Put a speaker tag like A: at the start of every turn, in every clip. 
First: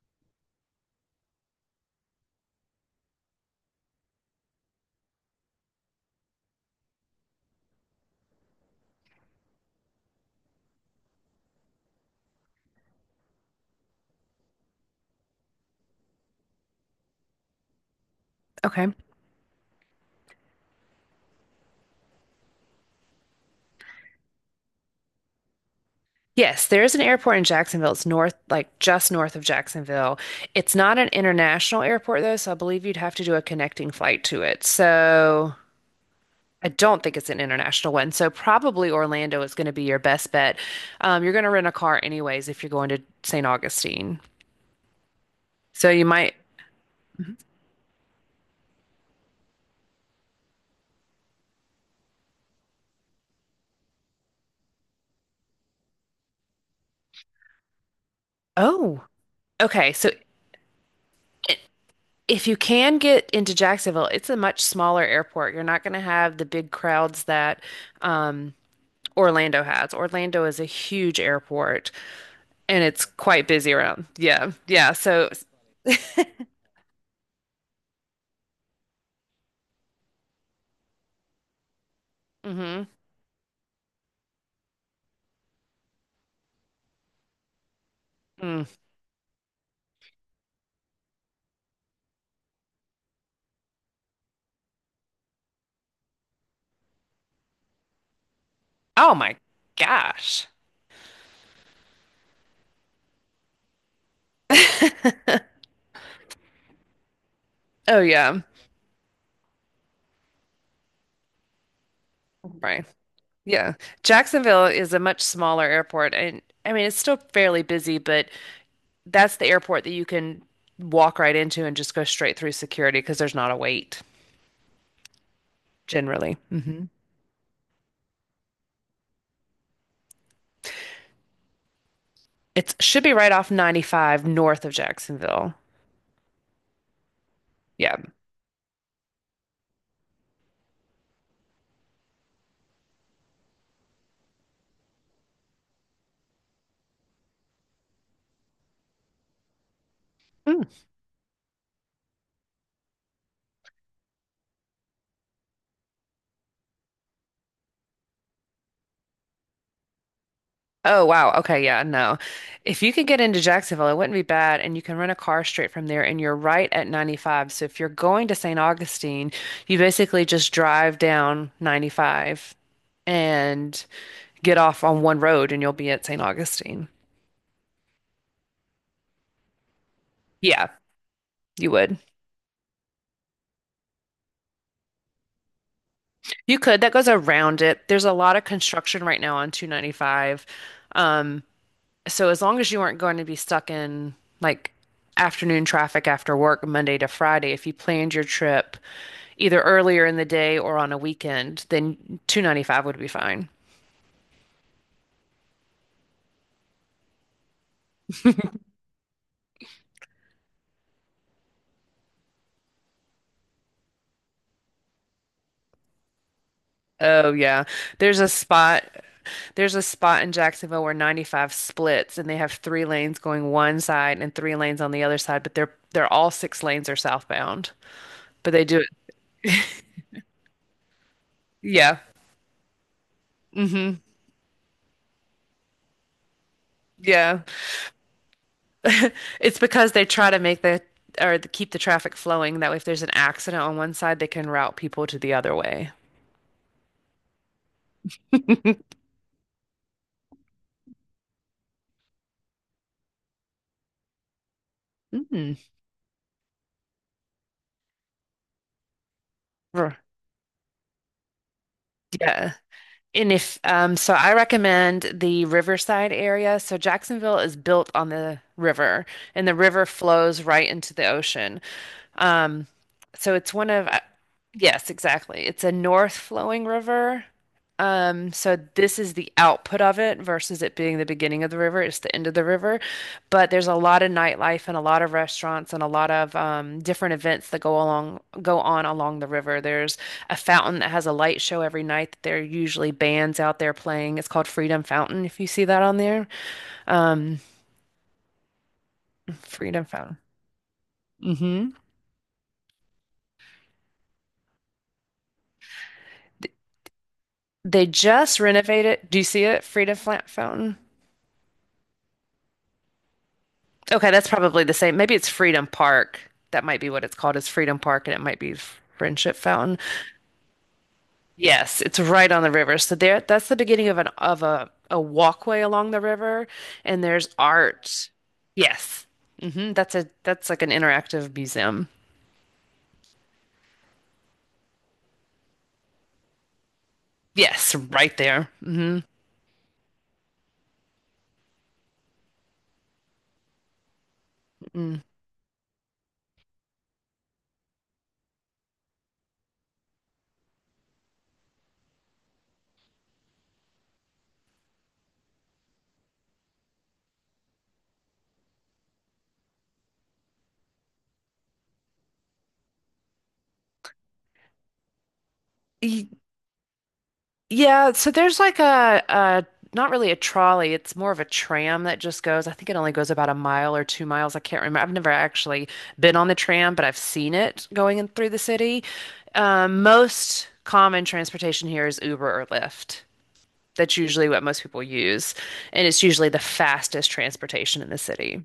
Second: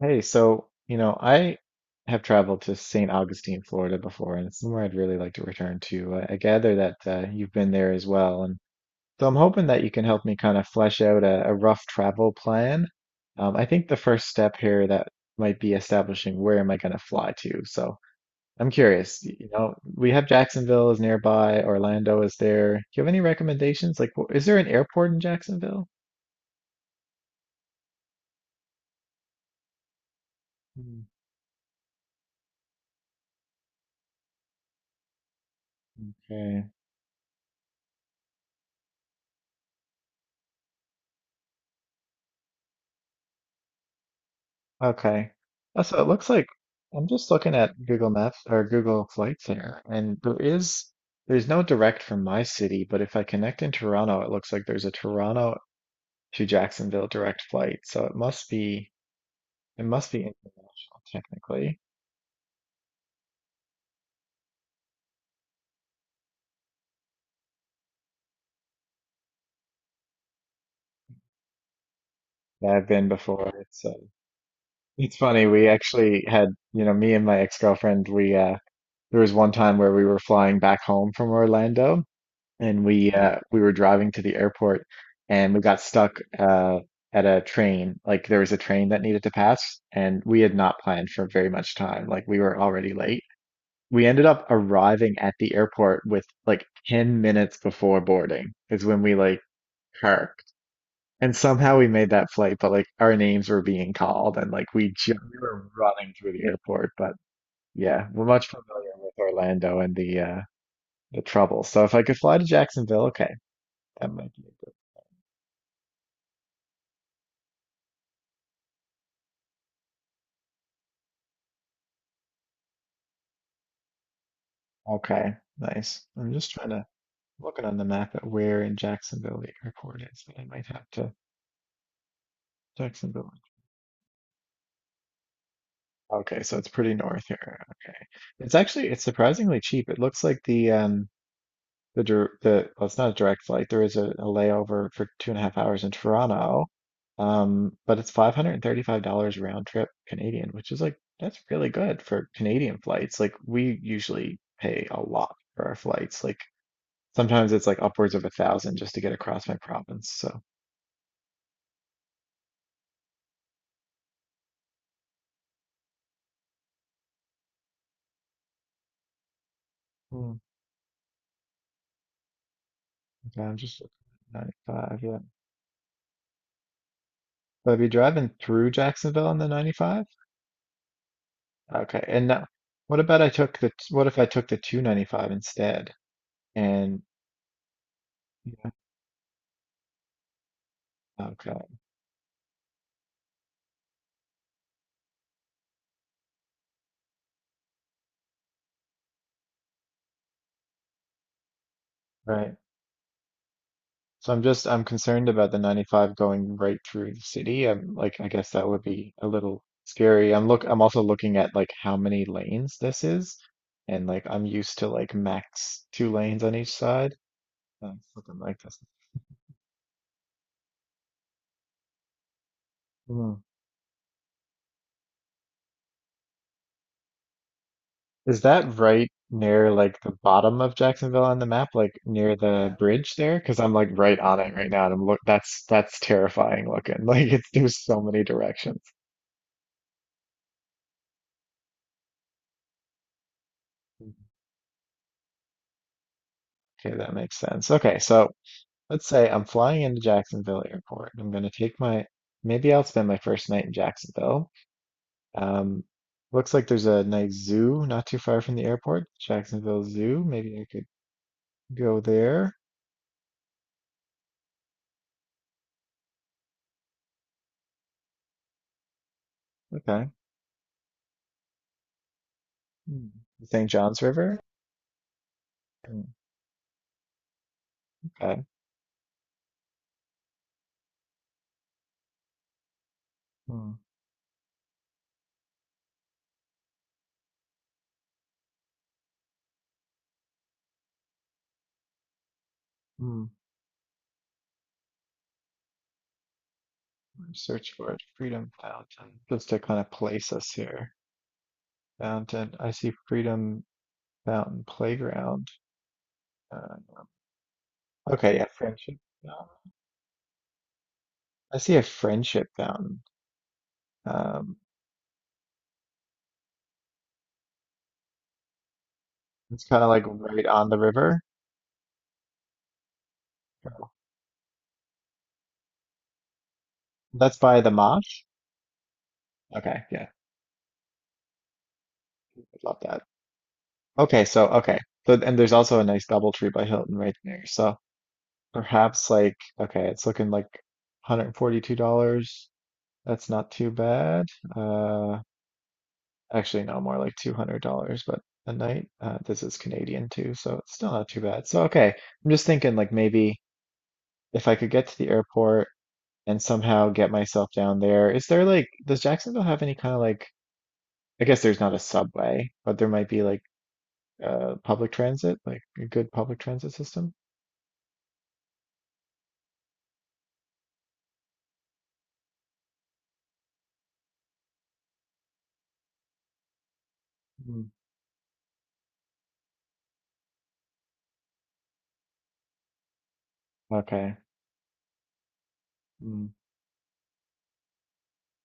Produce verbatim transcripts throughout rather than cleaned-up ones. A: Hey, so, you know, I have traveled to Saint Augustine, Florida before, and it's somewhere I'd really like to return to. I, I gather that uh, you've been there as well. And so I'm hoping that you can help me kind of flesh out a, a rough travel plan. Um, I think the first step here that might be establishing where am I going to fly to. So I'm
B: Okay.
A: curious, y- you know, we have Jacksonville is nearby, Orlando is there. Do you have any recommendations? Like, wh- is there an airport in Jacksonville?
B: Yes, there is an airport in Jacksonville. It's north, like just north of Jacksonville. It's not
A: Hmm.
B: an international airport though, so I believe you'd have to do a connecting flight to it. So
A: Okay.
B: I don't think it's an international one. So probably Orlando is going to be your best bet. Um, you're going to rent a car anyways if you're going to Saint Augustine.
A: Okay. Uh,
B: So
A: So
B: you
A: it looks
B: might,
A: like I'm just looking at Google Maps or Google Flights here, and there is there's no direct from my city, but if I connect in Toronto, it looks like there's a Toronto to Jacksonville direct flight. So it must be
B: oh,
A: it
B: okay.
A: must
B: So
A: be international
B: i-
A: technically.
B: if you can get into Jacksonville, it's a much smaller airport. You're not going to have the big crowds that um, Orlando has. Orlando is a huge airport
A: Yeah,
B: and
A: I've
B: it's
A: been
B: quite
A: before.
B: busy
A: It's uh,
B: around. Yeah. Yeah.
A: it's
B: So.
A: funny. We actually had, you know, me and my ex-girlfriend, we uh there was one time where we were flying back home from Orlando,
B: Hmm.
A: and we uh we were driving to the airport, and we got stuck uh at a train. Like, there was a
B: Mm.
A: train that needed to pass, and we had not planned for very much time. Like, we were already late. We ended up arriving at the airport with like ten minutes before boarding is when
B: Oh
A: we
B: my
A: like
B: gosh.
A: parked, and somehow we made that flight. But like our names were being called, and like we ju- we were running through the airport. But
B: Oh
A: yeah, we're
B: yeah.
A: much familiar with Orlando and the uh the trouble. So if I could fly to
B: Right.
A: Jacksonville, okay,
B: Yeah.
A: that might be.
B: Jacksonville is a much smaller airport, and I mean it's still fairly busy, but that's the airport that you can walk right into and just go straight through security because there's not a wait
A: Okay, nice. I'm
B: generally.
A: just trying to looking on the map at where in Jacksonville the airport is, and I might have to
B: It should be right
A: Jacksonville.
B: off ninety-five north of Jacksonville.
A: Okay, so it's pretty north here.
B: Yeah.
A: Okay, it's actually it's surprisingly cheap. It looks like the um the dir- the well, it's not a direct flight. There is a, a layover for two and a half hours in Toronto, um, but it's five hundred and thirty-five dollars round trip Canadian, which is like that's really good for Canadian flights. Like, we usually pay a lot for our flights. Like, sometimes it's like upwards of a thousand just to get across my province. So
B: Oh, wow. Okay. Yeah. No. If you could get into Jacksonville, it wouldn't be bad. And you can rent a car straight from there, and you're right at ninety-five. So if you're going to Saint Augustine, you basically
A: hmm,
B: just drive down ninety-five
A: okay, I'm just
B: and
A: looking at
B: get off
A: ninety-five.
B: on
A: Yeah.
B: one road, and you'll be at Saint Augustine.
A: But I'd be driving through Jacksonville on the ninety-five,
B: Yeah, you would.
A: okay. And now, what about I took the? What if I took the two ninety-five instead?
B: You could. That
A: And
B: goes around it. There's a lot of construction right now on two ninety-five. Um,
A: okay,
B: so as long as you aren't going to be stuck in like afternoon traffic after work Monday to Friday, if you planned your trip, either earlier in the day or on a weekend, then
A: right.
B: two ninety-five would be fine.
A: So I'm just I'm concerned about the ninety-five going right through the city. I'm like, I guess that would be a little scary. I'm look I'm also looking at like how many lanes this is, and like I'm used to like max two lanes on each side.
B: Oh yeah.
A: Uh,
B: There's a
A: something like this.
B: spot there's a spot in Jacksonville where ninety-five splits and they have three lanes
A: Hmm.
B: going one side and three lanes on the other side, but they're they're all six lanes are southbound.
A: Is
B: But they
A: that
B: do it.
A: right near like the bottom of Jacksonville on the map, like
B: Yeah.
A: near the bridge there? Because I'm like
B: Hmm.
A: right on it right now, and I'm look. That's that's terrifying looking. Like,
B: Yeah.
A: it's there's so many directions.
B: It's because they try to make the or to keep the traffic flowing. That way if there's an accident on one side, they can route people to the other way.
A: Okay, that makes sense. Okay, so let's say I'm flying into Jacksonville Airport. I'm gonna take my maybe I'll spend my first night in Jacksonville.
B: Mm.
A: Um, looks like there's a nice zoo not too far from the airport, Jacksonville Zoo. Maybe I could go
B: Yeah.
A: there.
B: And if um, so, I recommend the Riverside area. So Jacksonville is built on the river, and the river
A: Okay.
B: flows right into the ocean. Um,
A: Hmm.
B: so it's
A: Saint
B: one of, uh,
A: John's River.
B: yes, exactly. It's a
A: Hmm.
B: north flowing river. Um,
A: Okay.
B: so this is the output of it versus it being the beginning of the river. It's the end of the river. But there's
A: Mm,
B: a lot of nightlife and a lot of restaurants and a lot of um, different events that go along go on along the river. There's a fountain that has a light show every night. There are usually
A: mm.
B: bands out there playing. It's called Freedom Fountain, if you see that on there. Um,
A: Search for it. Freedom Fountain. Just to kind
B: Freedom
A: of
B: Fountain.
A: place us here.
B: Hmm.
A: Fountain. I see Freedom Fountain Playground. Uh,
B: They
A: okay,
B: just
A: yeah, friendship.
B: renovated. Do you see
A: Uh,
B: it? Freedom Fla- Fountain.
A: I see a friendship fountain.
B: Okay, that's
A: Um,
B: probably the same. Maybe it's Freedom Park. That might be what it's called, is Freedom Park, and it might be Friendship
A: it's
B: Fountain.
A: kind of like right on the river.
B: Yes, it's right on the river. So there, that's the beginning of an of a a walkway along the river, and there's
A: That's by the
B: art.
A: Mosh.
B: Yes. hmm
A: Okay,
B: That's
A: yeah,
B: a that's like an interactive museum.
A: I love that. Okay, so okay, so and there's also a nice double tree by Hilton right there.
B: Yes,
A: So
B: right there. Mm-hmm.
A: perhaps like okay, it's looking like one hundred forty-two dollars. That's not too bad.
B: Mm.
A: Uh, actually, no, more like two hundred dollars, but a night, uh, this is Canadian too, so it's still not too bad. So okay, I'm just thinking like maybe if I could get to the airport and somehow get myself down there. Is there like, does Jacksonville have any kind of, like, I guess there's not a subway, but there might be like uh public transit, like a good public transit system?
B: Yeah, so there's like a, a not really a trolley, it's more of a tram that just goes. I think it only goes about a mile or two miles. I can't remember. I've never actually been on the tram, but I've seen it
A: Mm.
B: going in through the city. Um, most common transportation here is Uber or Lyft. That's
A: Okay.
B: usually what most people use, and it's
A: Hmm.
B: usually the fastest transportation in the city,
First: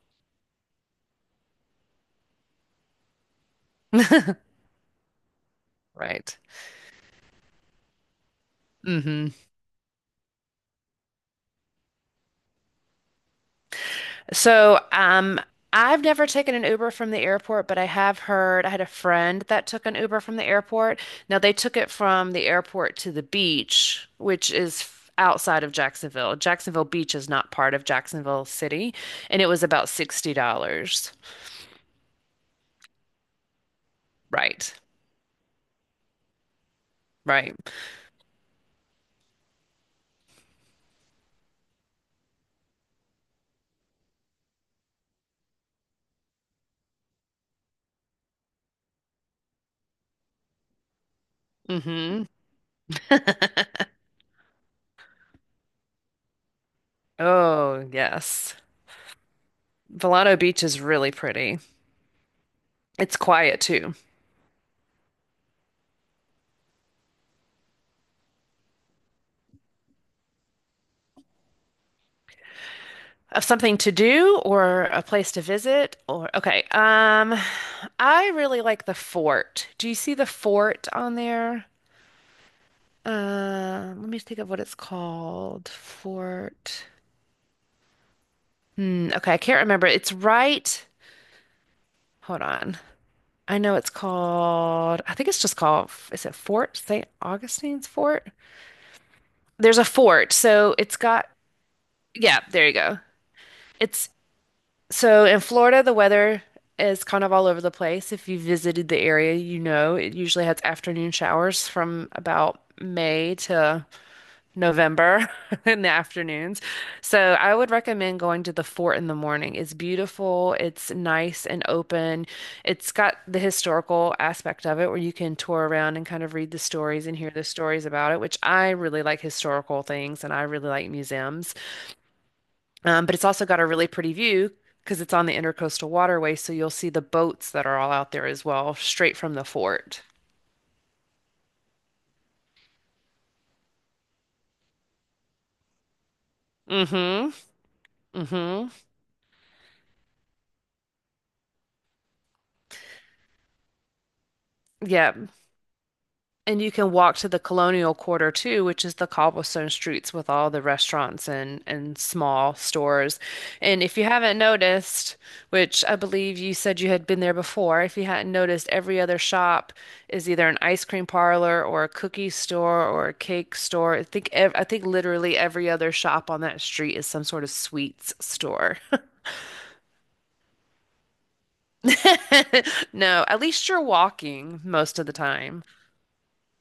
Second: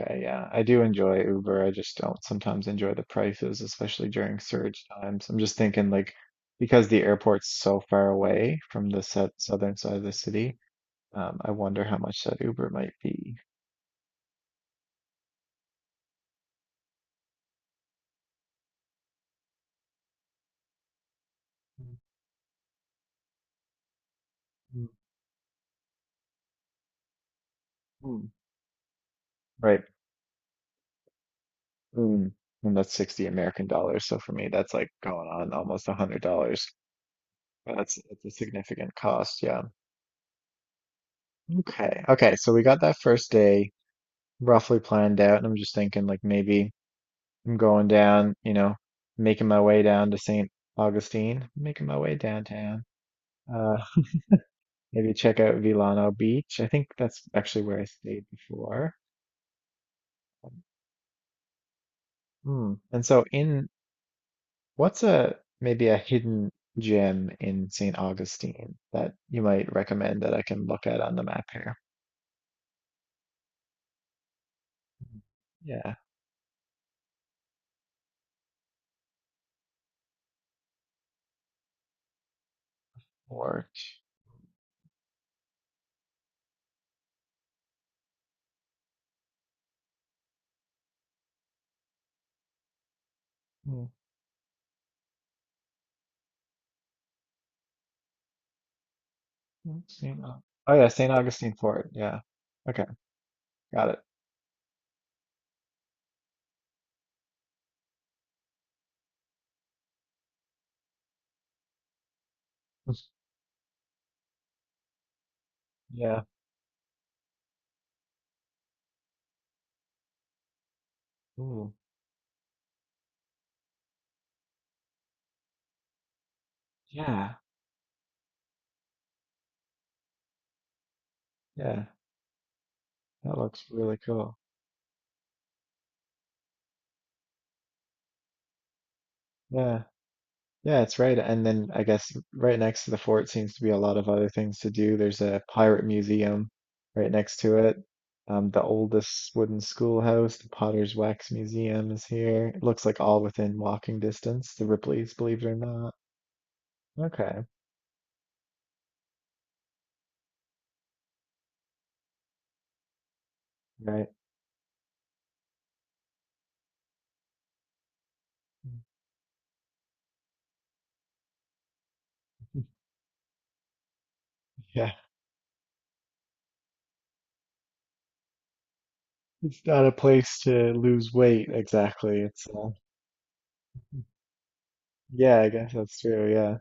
A: Okay, yeah, I do enjoy Uber. I just don't sometimes enjoy the prices, especially during surge times. I'm just thinking like,
B: right?
A: because the airport's so far away from the
B: Hmm.
A: set southern side of the city, um, I wonder how much that Uber might be.
B: So, um, I've never taken an Uber from the airport, but I have heard I had a friend that took an Uber from the airport. Now, they took it from the airport to the beach, which is
A: Mm,
B: f- outside of Jacksonville. Jacksonville Beach is not part of
A: mm.
B: Jacksonville City, and it was
A: Right.
B: about sixty dollars.
A: Mm. And that's sixty American dollars. So for me, that's
B: Right,
A: like going on almost one hundred dollars.
B: right.
A: That's, that's a significant cost. Yeah. Okay. Okay. So we got that first day roughly planned out. And I'm just thinking like, maybe. I'm going down, you know, making my way down to Saint Augustine, making my way
B: Mm-hmm.
A: downtown. Uh, maybe check out Vilano Beach. I think that's actually where I
B: Oh,
A: stayed
B: yes.
A: before.
B: Volcano Beach is really pretty.
A: Hmm. And
B: It's
A: so,
B: quiet
A: in
B: too.
A: what's a maybe a hidden gem in Saint Augustine that you might recommend that I can look at on the map here?
B: Of something to do or a place to
A: Yeah,
B: visit, or okay. Um, I really like the fort. Do you see the fort on there?
A: Fort.
B: Uh, let me think of what it's called. Fort. Hmm, okay, I can't remember. It's right. Hold on. I know
A: Hmm,
B: it's called. I think it's just called. Is it Fort Saint Augustine's Fort? There's
A: hmm.
B: a
A: St.
B: fort,
A: Au- Oh
B: so
A: yeah,
B: it's
A: Saint
B: got.
A: Augustine Fort. Yeah.
B: Yeah, there you
A: Okay,
B: go.
A: got it.
B: It's So in Florida, the weather is kind of all over the place. If you visited the area, you know it usually has afternoon showers from about May to November in the
A: Yeah.
B: afternoons. So I would recommend going to the fort in the morning. It's beautiful, it's nice and
A: Ooh.
B: open. It's got the historical aspect of it where you can tour around and kind of read the stories and hear
A: Yeah.
B: the stories about it, which I really like historical things and I really like museums.
A: Yeah.
B: Um, but it's
A: That
B: also got a
A: looks
B: really
A: really
B: pretty
A: cool.
B: view because it's on the Intercoastal Waterway, so you'll see the boats that are all out there as well, straight from the
A: Yeah,
B: fort.
A: yeah, it's right. And then I guess right next to the fort seems to be a lot of other things to do. There's a pirate museum right
B: Mm-hmm.
A: next to it. Um, the
B: Mm-hmm.
A: oldest wooden schoolhouse, the Potter's Wax Museum is here. It looks like all within walking distance, the Ripley's,
B: Yeah.
A: believe it or not.
B: And you can walk to the
A: Okay,
B: Colonial Quarter too, which is the cobblestone streets with all the restaurants and, and small stores. And if you
A: right.
B: haven't noticed, which I believe you said you had been there before, if you hadn't noticed, every other shop is either an ice cream parlor or a cookie store or a cake store. I think ev I think
A: Yeah,
B: literally every other shop on that street is some sort of sweets store.
A: it's not a place to lose weight exactly. It's uh,
B: No, at least you're walking most of the
A: yeah, I
B: time.
A: guess that's true. Yeah.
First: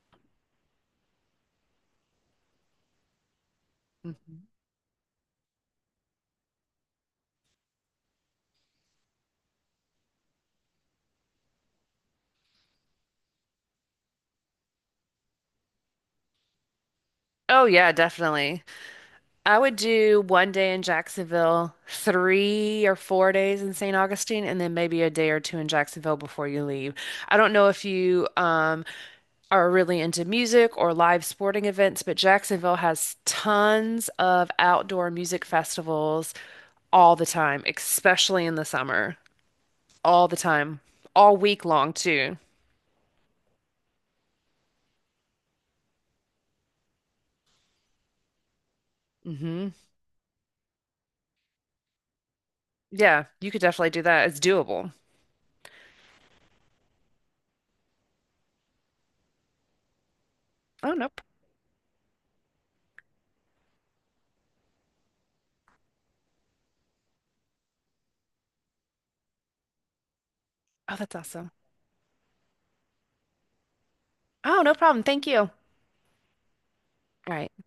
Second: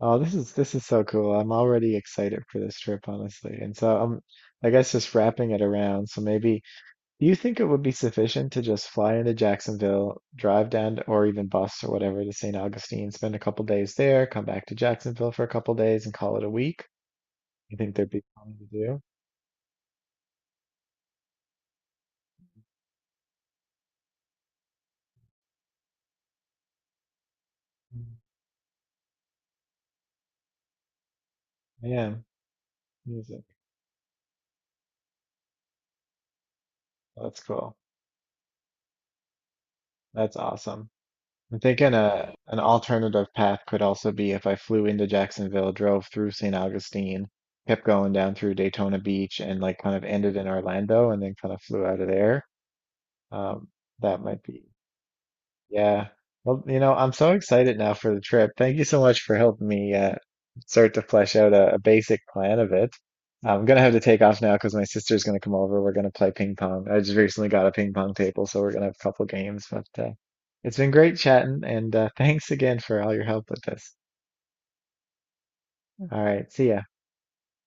A: Oh, this is this is so cool. I'm already excited for this trip, honestly. And so I'm,
B: Mhm.
A: I guess just wrapping it around. So maybe, do you think it would be sufficient to just fly into Jacksonville, drive down to, or even bus or whatever, to Saint Augustine, spend a couple days there, come back to Jacksonville for a couple days, and call it a week?
B: Oh
A: You
B: yeah,
A: think there'd be plenty
B: definitely.
A: to do?
B: I would do one day in Jacksonville, three or four days in Saint Augustine, and then maybe a day or two in Jacksonville before you leave. I don't know if
A: Mm.
B: you um, are really into music or live sporting events,
A: Yeah,
B: but Jacksonville has
A: music.
B: tons of outdoor music festivals all the
A: That's
B: time,
A: cool.
B: especially in the summer, all
A: That's
B: the time,
A: awesome.
B: all
A: I'm
B: week long
A: thinking a
B: too.
A: an alternative path could also be if I flew into Jacksonville, drove through Saint Augustine, kept going down through Daytona Beach, and
B: Hmm.
A: like kind of ended in Orlando, and then kind of flew out of there.
B: Yeah, you could
A: Um,
B: definitely do
A: that
B: that. It's
A: might be,
B: doable.
A: yeah. Well, you know, I'm so excited now for the trip. Thank you so much for helping me uh,
B: Oh,
A: start to
B: nope.
A: flesh out a, a basic plan of it. I'm gonna have to take off now because my sister's gonna come over. We're gonna play ping pong. I just recently got a ping pong table, so we're gonna have a couple games. But uh, it's been
B: Oh, that's
A: great
B: awesome.
A: chatting, and uh, thanks again for all your help with this.
B: Oh, no problem. Thank you. All
A: All right, see ya.
B: right.